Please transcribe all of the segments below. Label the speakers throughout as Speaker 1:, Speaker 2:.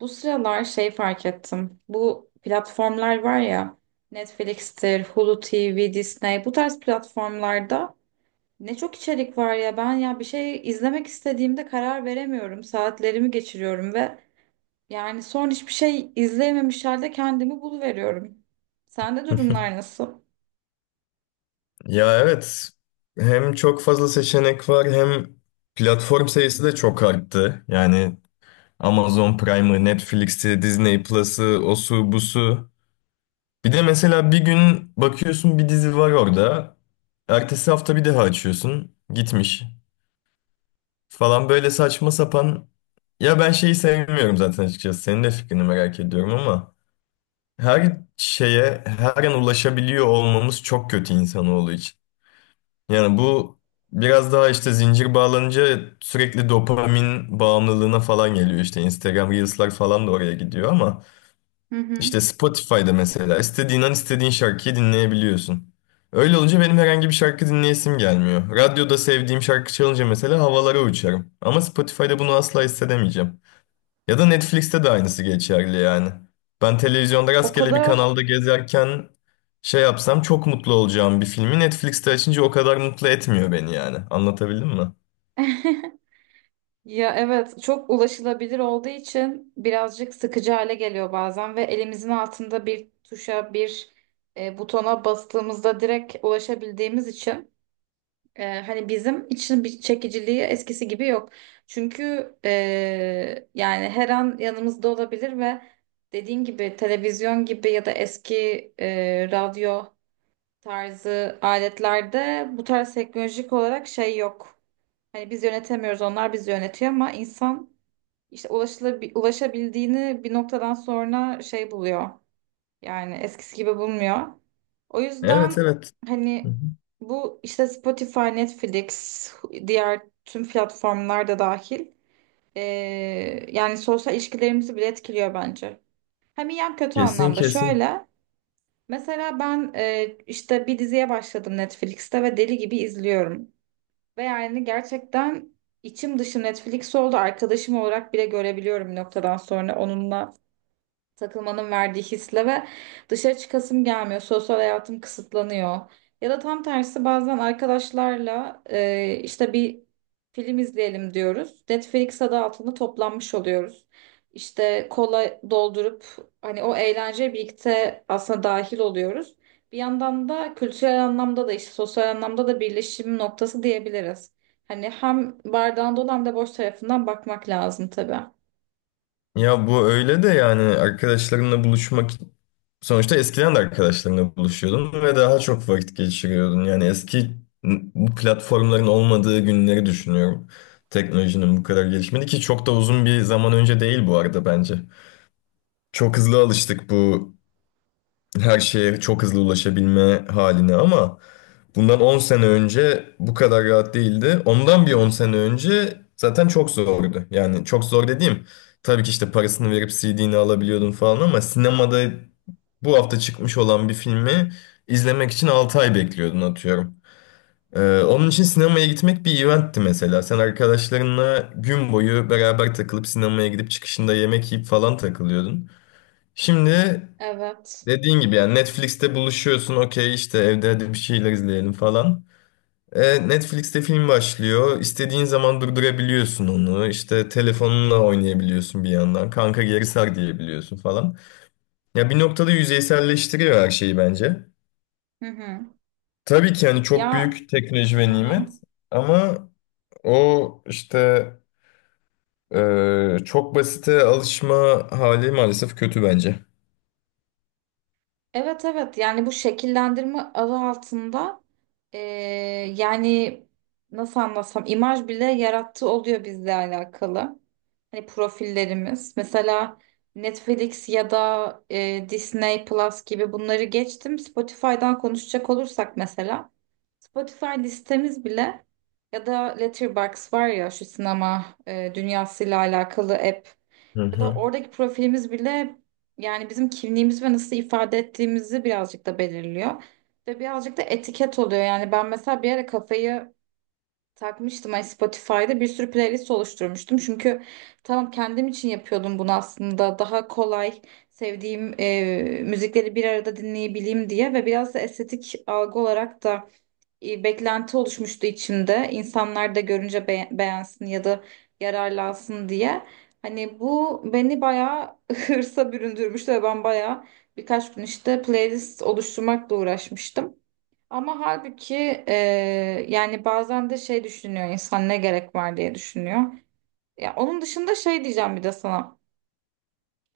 Speaker 1: Bu sıralar fark ettim. Bu platformlar var ya, Netflix'tir, Hulu TV, Disney, bu tarz platformlarda ne çok içerik var ya, ben ya bir şey izlemek istediğimde karar veremiyorum. Saatlerimi geçiriyorum ve yani son hiçbir şey izleyememiş halde kendimi buluveriyorum. Sende durumlar nasıl?
Speaker 2: Ya evet, hem çok fazla seçenek var, hem platform sayısı da çok arttı. Yani Amazon Prime'ı, Netflix'i, Disney Plus'ı, osu busu. Bir de mesela bir gün bakıyorsun, bir dizi var orada. Ertesi hafta bir daha açıyorsun. Gitmiş falan, böyle saçma sapan. Ya ben şeyi sevmiyorum zaten, açıkçası. Senin de fikrini merak ediyorum ama her şeye her an ulaşabiliyor olmamız çok kötü insanoğlu için. Yani bu biraz daha işte zincir bağlanınca sürekli dopamin bağımlılığına falan geliyor. İşte Instagram Reels'lar falan da oraya gidiyor ama
Speaker 1: Hı hı.
Speaker 2: işte Spotify'da mesela istediğin an istediğin şarkıyı dinleyebiliyorsun. Öyle olunca benim herhangi bir şarkı dinleyesim gelmiyor. Radyoda sevdiğim şarkı çalınca mesela havalara uçarım. Ama Spotify'da bunu asla hissedemeyeceğim. Ya da Netflix'te de aynısı geçerli yani. Ben televizyonda
Speaker 1: O
Speaker 2: rastgele bir
Speaker 1: kadar
Speaker 2: kanalda gezerken şey yapsam çok mutlu olacağım bir filmi Netflix'te açınca o kadar mutlu etmiyor beni yani. Anlatabildim mi?
Speaker 1: Ya evet, çok ulaşılabilir olduğu için birazcık sıkıcı hale geliyor bazen ve elimizin altında bir tuşa butona bastığımızda direkt ulaşabildiğimiz için, hani bizim için bir çekiciliği eskisi gibi yok. Çünkü e, yani her an yanımızda olabilir ve dediğin gibi televizyon gibi ya da eski radyo tarzı aletlerde bu tarz teknolojik olarak yok. Hani biz yönetemiyoruz, onlar bizi yönetiyor, ama insan işte ulaşabildiğini bir noktadan sonra buluyor. Yani eskisi gibi bulmuyor. O
Speaker 2: Evet,
Speaker 1: yüzden
Speaker 2: evet. Hı hı.
Speaker 1: hani bu işte Spotify, Netflix, diğer tüm platformlar da dahil. Ee, Yani sosyal ilişkilerimizi bile etkiliyor bence. Hem iyi hem kötü
Speaker 2: Kesin,
Speaker 1: anlamda.
Speaker 2: kesin.
Speaker 1: Şöyle mesela ben, işte bir diziye başladım Netflix'te ve deli gibi izliyorum. Ve yani gerçekten içim dışı Netflix oldu. Arkadaşım olarak bile görebiliyorum bir noktadan sonra. Onunla takılmanın verdiği hisle ve dışarı çıkasım gelmiyor. Sosyal hayatım kısıtlanıyor. Ya da tam tersi, bazen arkadaşlarla, işte bir film izleyelim diyoruz. Netflix adı altında toplanmış oluyoruz. İşte kola doldurup hani o eğlenceye birlikte aslında dahil oluyoruz. Bir yandan da kültürel anlamda da işte sosyal anlamda da birleşim noktası diyebiliriz. Hani hem bardağın dolu hem de boş tarafından bakmak lazım tabii.
Speaker 2: Ya bu öyle de, yani arkadaşlarınla buluşmak sonuçta eskiden de arkadaşlarınla buluşuyordun ve daha çok vakit geçiriyordun. Yani eski, bu platformların olmadığı günleri düşünüyorum. Teknolojinin bu kadar gelişmedi ki, çok da uzun bir zaman önce değil bu arada bence. Çok hızlı alıştık bu her şeye çok hızlı ulaşabilme haline ama bundan 10 sene önce bu kadar rahat değildi. Ondan bir 10 sene önce zaten çok zordu. Yani çok zor dediğim, tabii ki işte parasını verip CD'ni alabiliyordun falan ama sinemada bu hafta çıkmış olan bir filmi izlemek için 6 ay bekliyordun, atıyorum. Onun için sinemaya gitmek bir eventti mesela. Sen arkadaşlarınla gün boyu beraber takılıp sinemaya gidip çıkışında yemek yiyip falan takılıyordun. Şimdi
Speaker 1: Evet.
Speaker 2: dediğin gibi, yani Netflix'te buluşuyorsun, okey işte evde hadi bir şeyler izleyelim falan. Netflix'te film başlıyor. İstediğin zaman durdurabiliyorsun onu. İşte telefonunla oynayabiliyorsun bir yandan. Kanka geri sar diyebiliyorsun falan. Ya bir noktada yüzeyselleştiriyor her şeyi bence.
Speaker 1: Hı hı.
Speaker 2: Tabii ki hani çok
Speaker 1: Ya
Speaker 2: büyük teknoloji
Speaker 1: hı
Speaker 2: ve
Speaker 1: hı.
Speaker 2: nimet ama o işte çok basite alışma hali maalesef kötü bence.
Speaker 1: Evet evet, yani bu şekillendirme adı altında, yani nasıl anlatsam, imaj bile yarattığı oluyor bizle alakalı. Hani profillerimiz mesela Netflix ya da Disney Plus gibi, bunları geçtim. Spotify'dan konuşacak olursak mesela Spotify listemiz bile, ya da Letterboxd var ya şu sinema dünyasıyla alakalı app,
Speaker 2: Hı
Speaker 1: ya da
Speaker 2: hı.
Speaker 1: oradaki profilimiz bile, yani bizim kimliğimiz ve nasıl ifade ettiğimizi birazcık da belirliyor. Ve birazcık da etiket oluyor. Yani ben mesela bir ara kafayı takmıştım. Hani Spotify'da bir sürü playlist oluşturmuştum. Çünkü tamam, kendim için yapıyordum bunu aslında. Daha kolay sevdiğim müzikleri bir arada dinleyebileyim diye, ve biraz da estetik algı olarak da beklenti oluşmuştu içimde. İnsanlar da görünce beğensin ya da yararlansın diye. Hani bu beni bayağı hırsa büründürmüştü ve ben bayağı birkaç gün işte playlist oluşturmakla uğraşmıştım. Ama halbuki, e, yani bazen de şey düşünüyor insan, ne gerek var diye düşünüyor. Ya onun dışında şey diyeceğim bir de sana.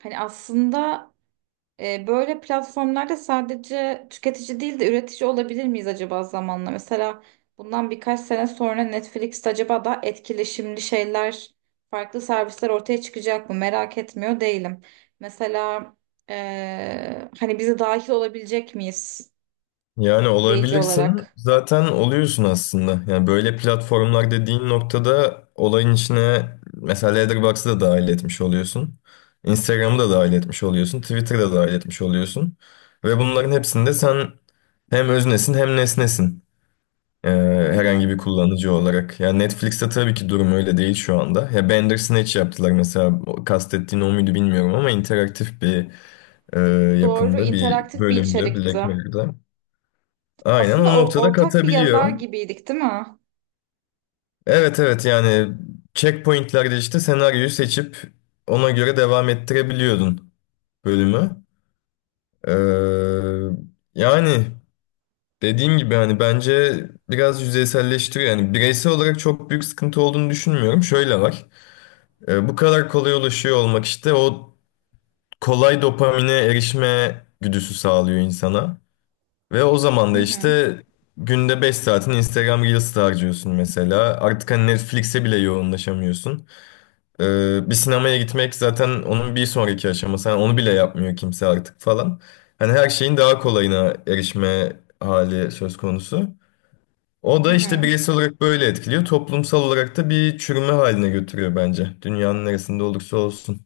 Speaker 1: Hani aslında, böyle platformlarda sadece tüketici değil de üretici olabilir miyiz acaba zamanla? Mesela bundan birkaç sene sonra Netflix'te acaba daha etkileşimli şeyler, farklı servisler ortaya çıkacak mı? Merak etmiyor değilim. Mesela hani bize dahil olabilecek miyiz
Speaker 2: Yani
Speaker 1: izleyici
Speaker 2: olabilirsin.
Speaker 1: olarak?
Speaker 2: Zaten oluyorsun aslında. Yani böyle platformlar dediğin noktada olayın içine mesela Letterboxd'ı da dahil etmiş oluyorsun. Instagram'ı da dahil etmiş oluyorsun. Twitter'ı da dahil etmiş oluyorsun. Ve bunların hepsinde sen hem öznesin hem nesnesin. Ee,
Speaker 1: Hı hı.
Speaker 2: Herhangi bir kullanıcı olarak. Yani Netflix'te tabii ki durum öyle değil şu anda. Ya Bandersnatch yaptılar mesela. O, kastettiğin o muydu bilmiyorum ama interaktif bir e,
Speaker 1: Doğru,
Speaker 2: yapımda bir
Speaker 1: interaktif bir
Speaker 2: bölümdü Black
Speaker 1: içerikti.
Speaker 2: Mirror'da. Aynen,
Speaker 1: Aslında
Speaker 2: o
Speaker 1: o,
Speaker 2: noktada
Speaker 1: ortak bir yazar
Speaker 2: katabiliyor.
Speaker 1: gibiydik, değil mi?
Speaker 2: Evet, evet, yani checkpointlerde işte senaryoyu seçip ona göre devam ettirebiliyordun bölümü. Ee, yani dediğim gibi hani bence biraz yüzeyselleştiriyor. Yani bireysel olarak çok büyük sıkıntı olduğunu düşünmüyorum. Şöyle var. Bu kadar kolay ulaşıyor olmak işte o kolay dopamine erişme güdüsü sağlıyor insana. Ve o zaman
Speaker 1: Hı
Speaker 2: da
Speaker 1: hı.
Speaker 2: işte günde 5 saatini Instagram Reels'te harcıyorsun mesela. Artık hani Netflix'e bile yoğunlaşamıyorsun. Bir sinemaya gitmek zaten onun bir sonraki aşaması. Hani onu bile yapmıyor kimse artık falan. Hani her şeyin daha kolayına erişme hali söz konusu. O
Speaker 1: Hı
Speaker 2: da işte
Speaker 1: hı.
Speaker 2: bireysel olarak böyle etkiliyor. Toplumsal olarak da bir çürüme haline götürüyor bence. Dünyanın neresinde olursa olsun.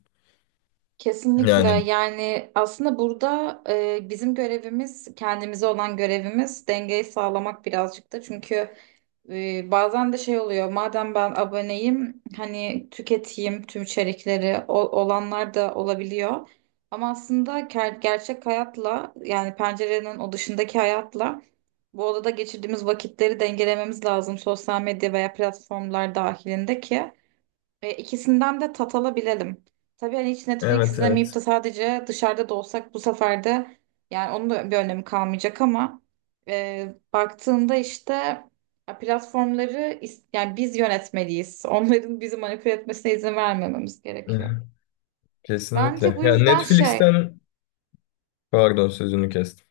Speaker 1: Kesinlikle,
Speaker 2: Yani
Speaker 1: yani aslında burada, bizim görevimiz, kendimize olan görevimiz dengeyi sağlamak birazcık da, çünkü bazen de şey oluyor, madem ben aboneyim hani tüketeyim tüm içerikleri, olanlar da olabiliyor, ama aslında gerçek hayatla, yani pencerenin o dışındaki hayatla bu odada geçirdiğimiz vakitleri dengelememiz lazım sosyal medya veya platformlar dahilinde ki. İkisinden de tat alabilelim. Tabii hani hiç Netflix
Speaker 2: evet,
Speaker 1: izlemeyip de
Speaker 2: evet.
Speaker 1: sadece dışarıda da olsak bu sefer de yani onun da bir önemi kalmayacak, ama baktığında işte, ya platformları, yani biz yönetmeliyiz. Onların bizi manipüle etmesine izin vermememiz gerekiyor. Bence
Speaker 2: Kesinlikle.
Speaker 1: bu
Speaker 2: Yani
Speaker 1: yüzden şey.
Speaker 2: Netflix'ten pardon, sözünü kestim.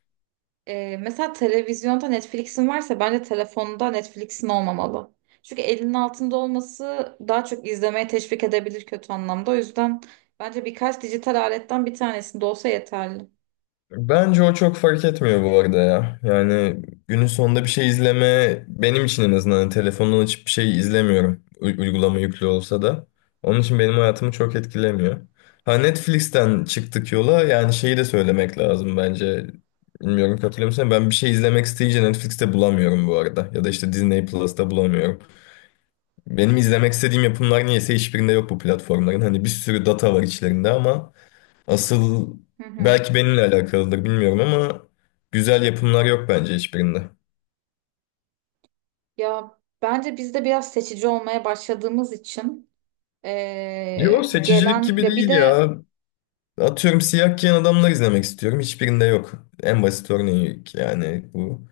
Speaker 1: Mesela televizyonda Netflix'in varsa bence telefonda Netflix'in olmamalı. Çünkü elinin altında olması daha çok izlemeye teşvik edebilir kötü anlamda. O yüzden bence birkaç dijital aletten bir tanesinde olsa yeterli.
Speaker 2: Bence o çok fark etmiyor bu arada ya. Yani günün sonunda bir şey izleme benim için, en azından hani telefondan açıp bir şey izlemiyorum. Uygulama yüklü olsa da. Onun için benim hayatımı çok etkilemiyor. Ha Netflix'ten çıktık yola, yani şeyi de söylemek lazım bence. Bilmiyorum, katılıyor musun? Ben bir şey izlemek isteyince Netflix'te bulamıyorum bu arada. Ya da işte Disney Plus'ta bulamıyorum. Benim izlemek istediğim yapımlar niyeyse hiçbirinde yok bu platformların. Hani bir sürü data var içlerinde ama asıl
Speaker 1: Hı hı.
Speaker 2: belki benimle alakalıdır bilmiyorum ama güzel yapımlar yok bence hiçbirinde.
Speaker 1: Ya bence biz de biraz seçici olmaya başladığımız için,
Speaker 2: Yok, seçicilik
Speaker 1: gelen
Speaker 2: gibi
Speaker 1: ya bir
Speaker 2: değil
Speaker 1: de.
Speaker 2: ya. Atıyorum, siyah giyen adamlar izlemek istiyorum. Hiçbirinde yok. En basit örneği yani bu.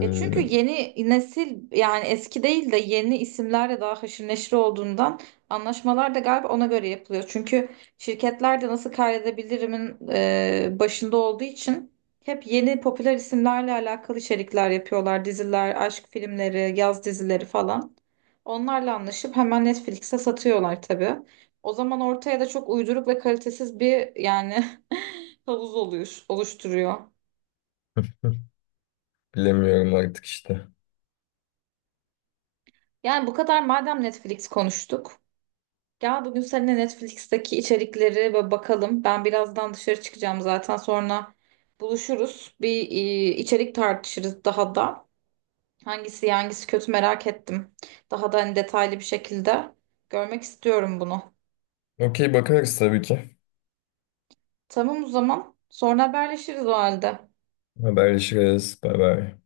Speaker 1: Ya çünkü yeni nesil, yani eski değil de yeni isimlerle daha haşır neşir olduğundan, anlaşmalar da galiba ona göre yapılıyor. Çünkü şirketler de nasıl kaydedebilirimin başında olduğu için hep yeni popüler isimlerle alakalı içerikler yapıyorlar. Diziler, aşk filmleri, yaz dizileri falan. Onlarla anlaşıp hemen Netflix'e satıyorlar tabii. O zaman ortaya da çok uyduruk ve kalitesiz bir yani havuz oluyor, oluşturuyor.
Speaker 2: Bilemiyorum artık işte.
Speaker 1: Yani bu kadar madem Netflix konuştuk. Gel bugün seninle Netflix'teki içerikleri böyle bakalım. Ben birazdan dışarı çıkacağım zaten, sonra buluşuruz. Bir içerik tartışırız daha da. Hangisi iyi, hangisi kötü merak ettim. Daha da hani detaylı bir şekilde görmek istiyorum bunu.
Speaker 2: Okey, bakarız tabii ki.
Speaker 1: Tamam o zaman. Sonra haberleşiriz o halde.
Speaker 2: Haberleşiriz. Bay bay.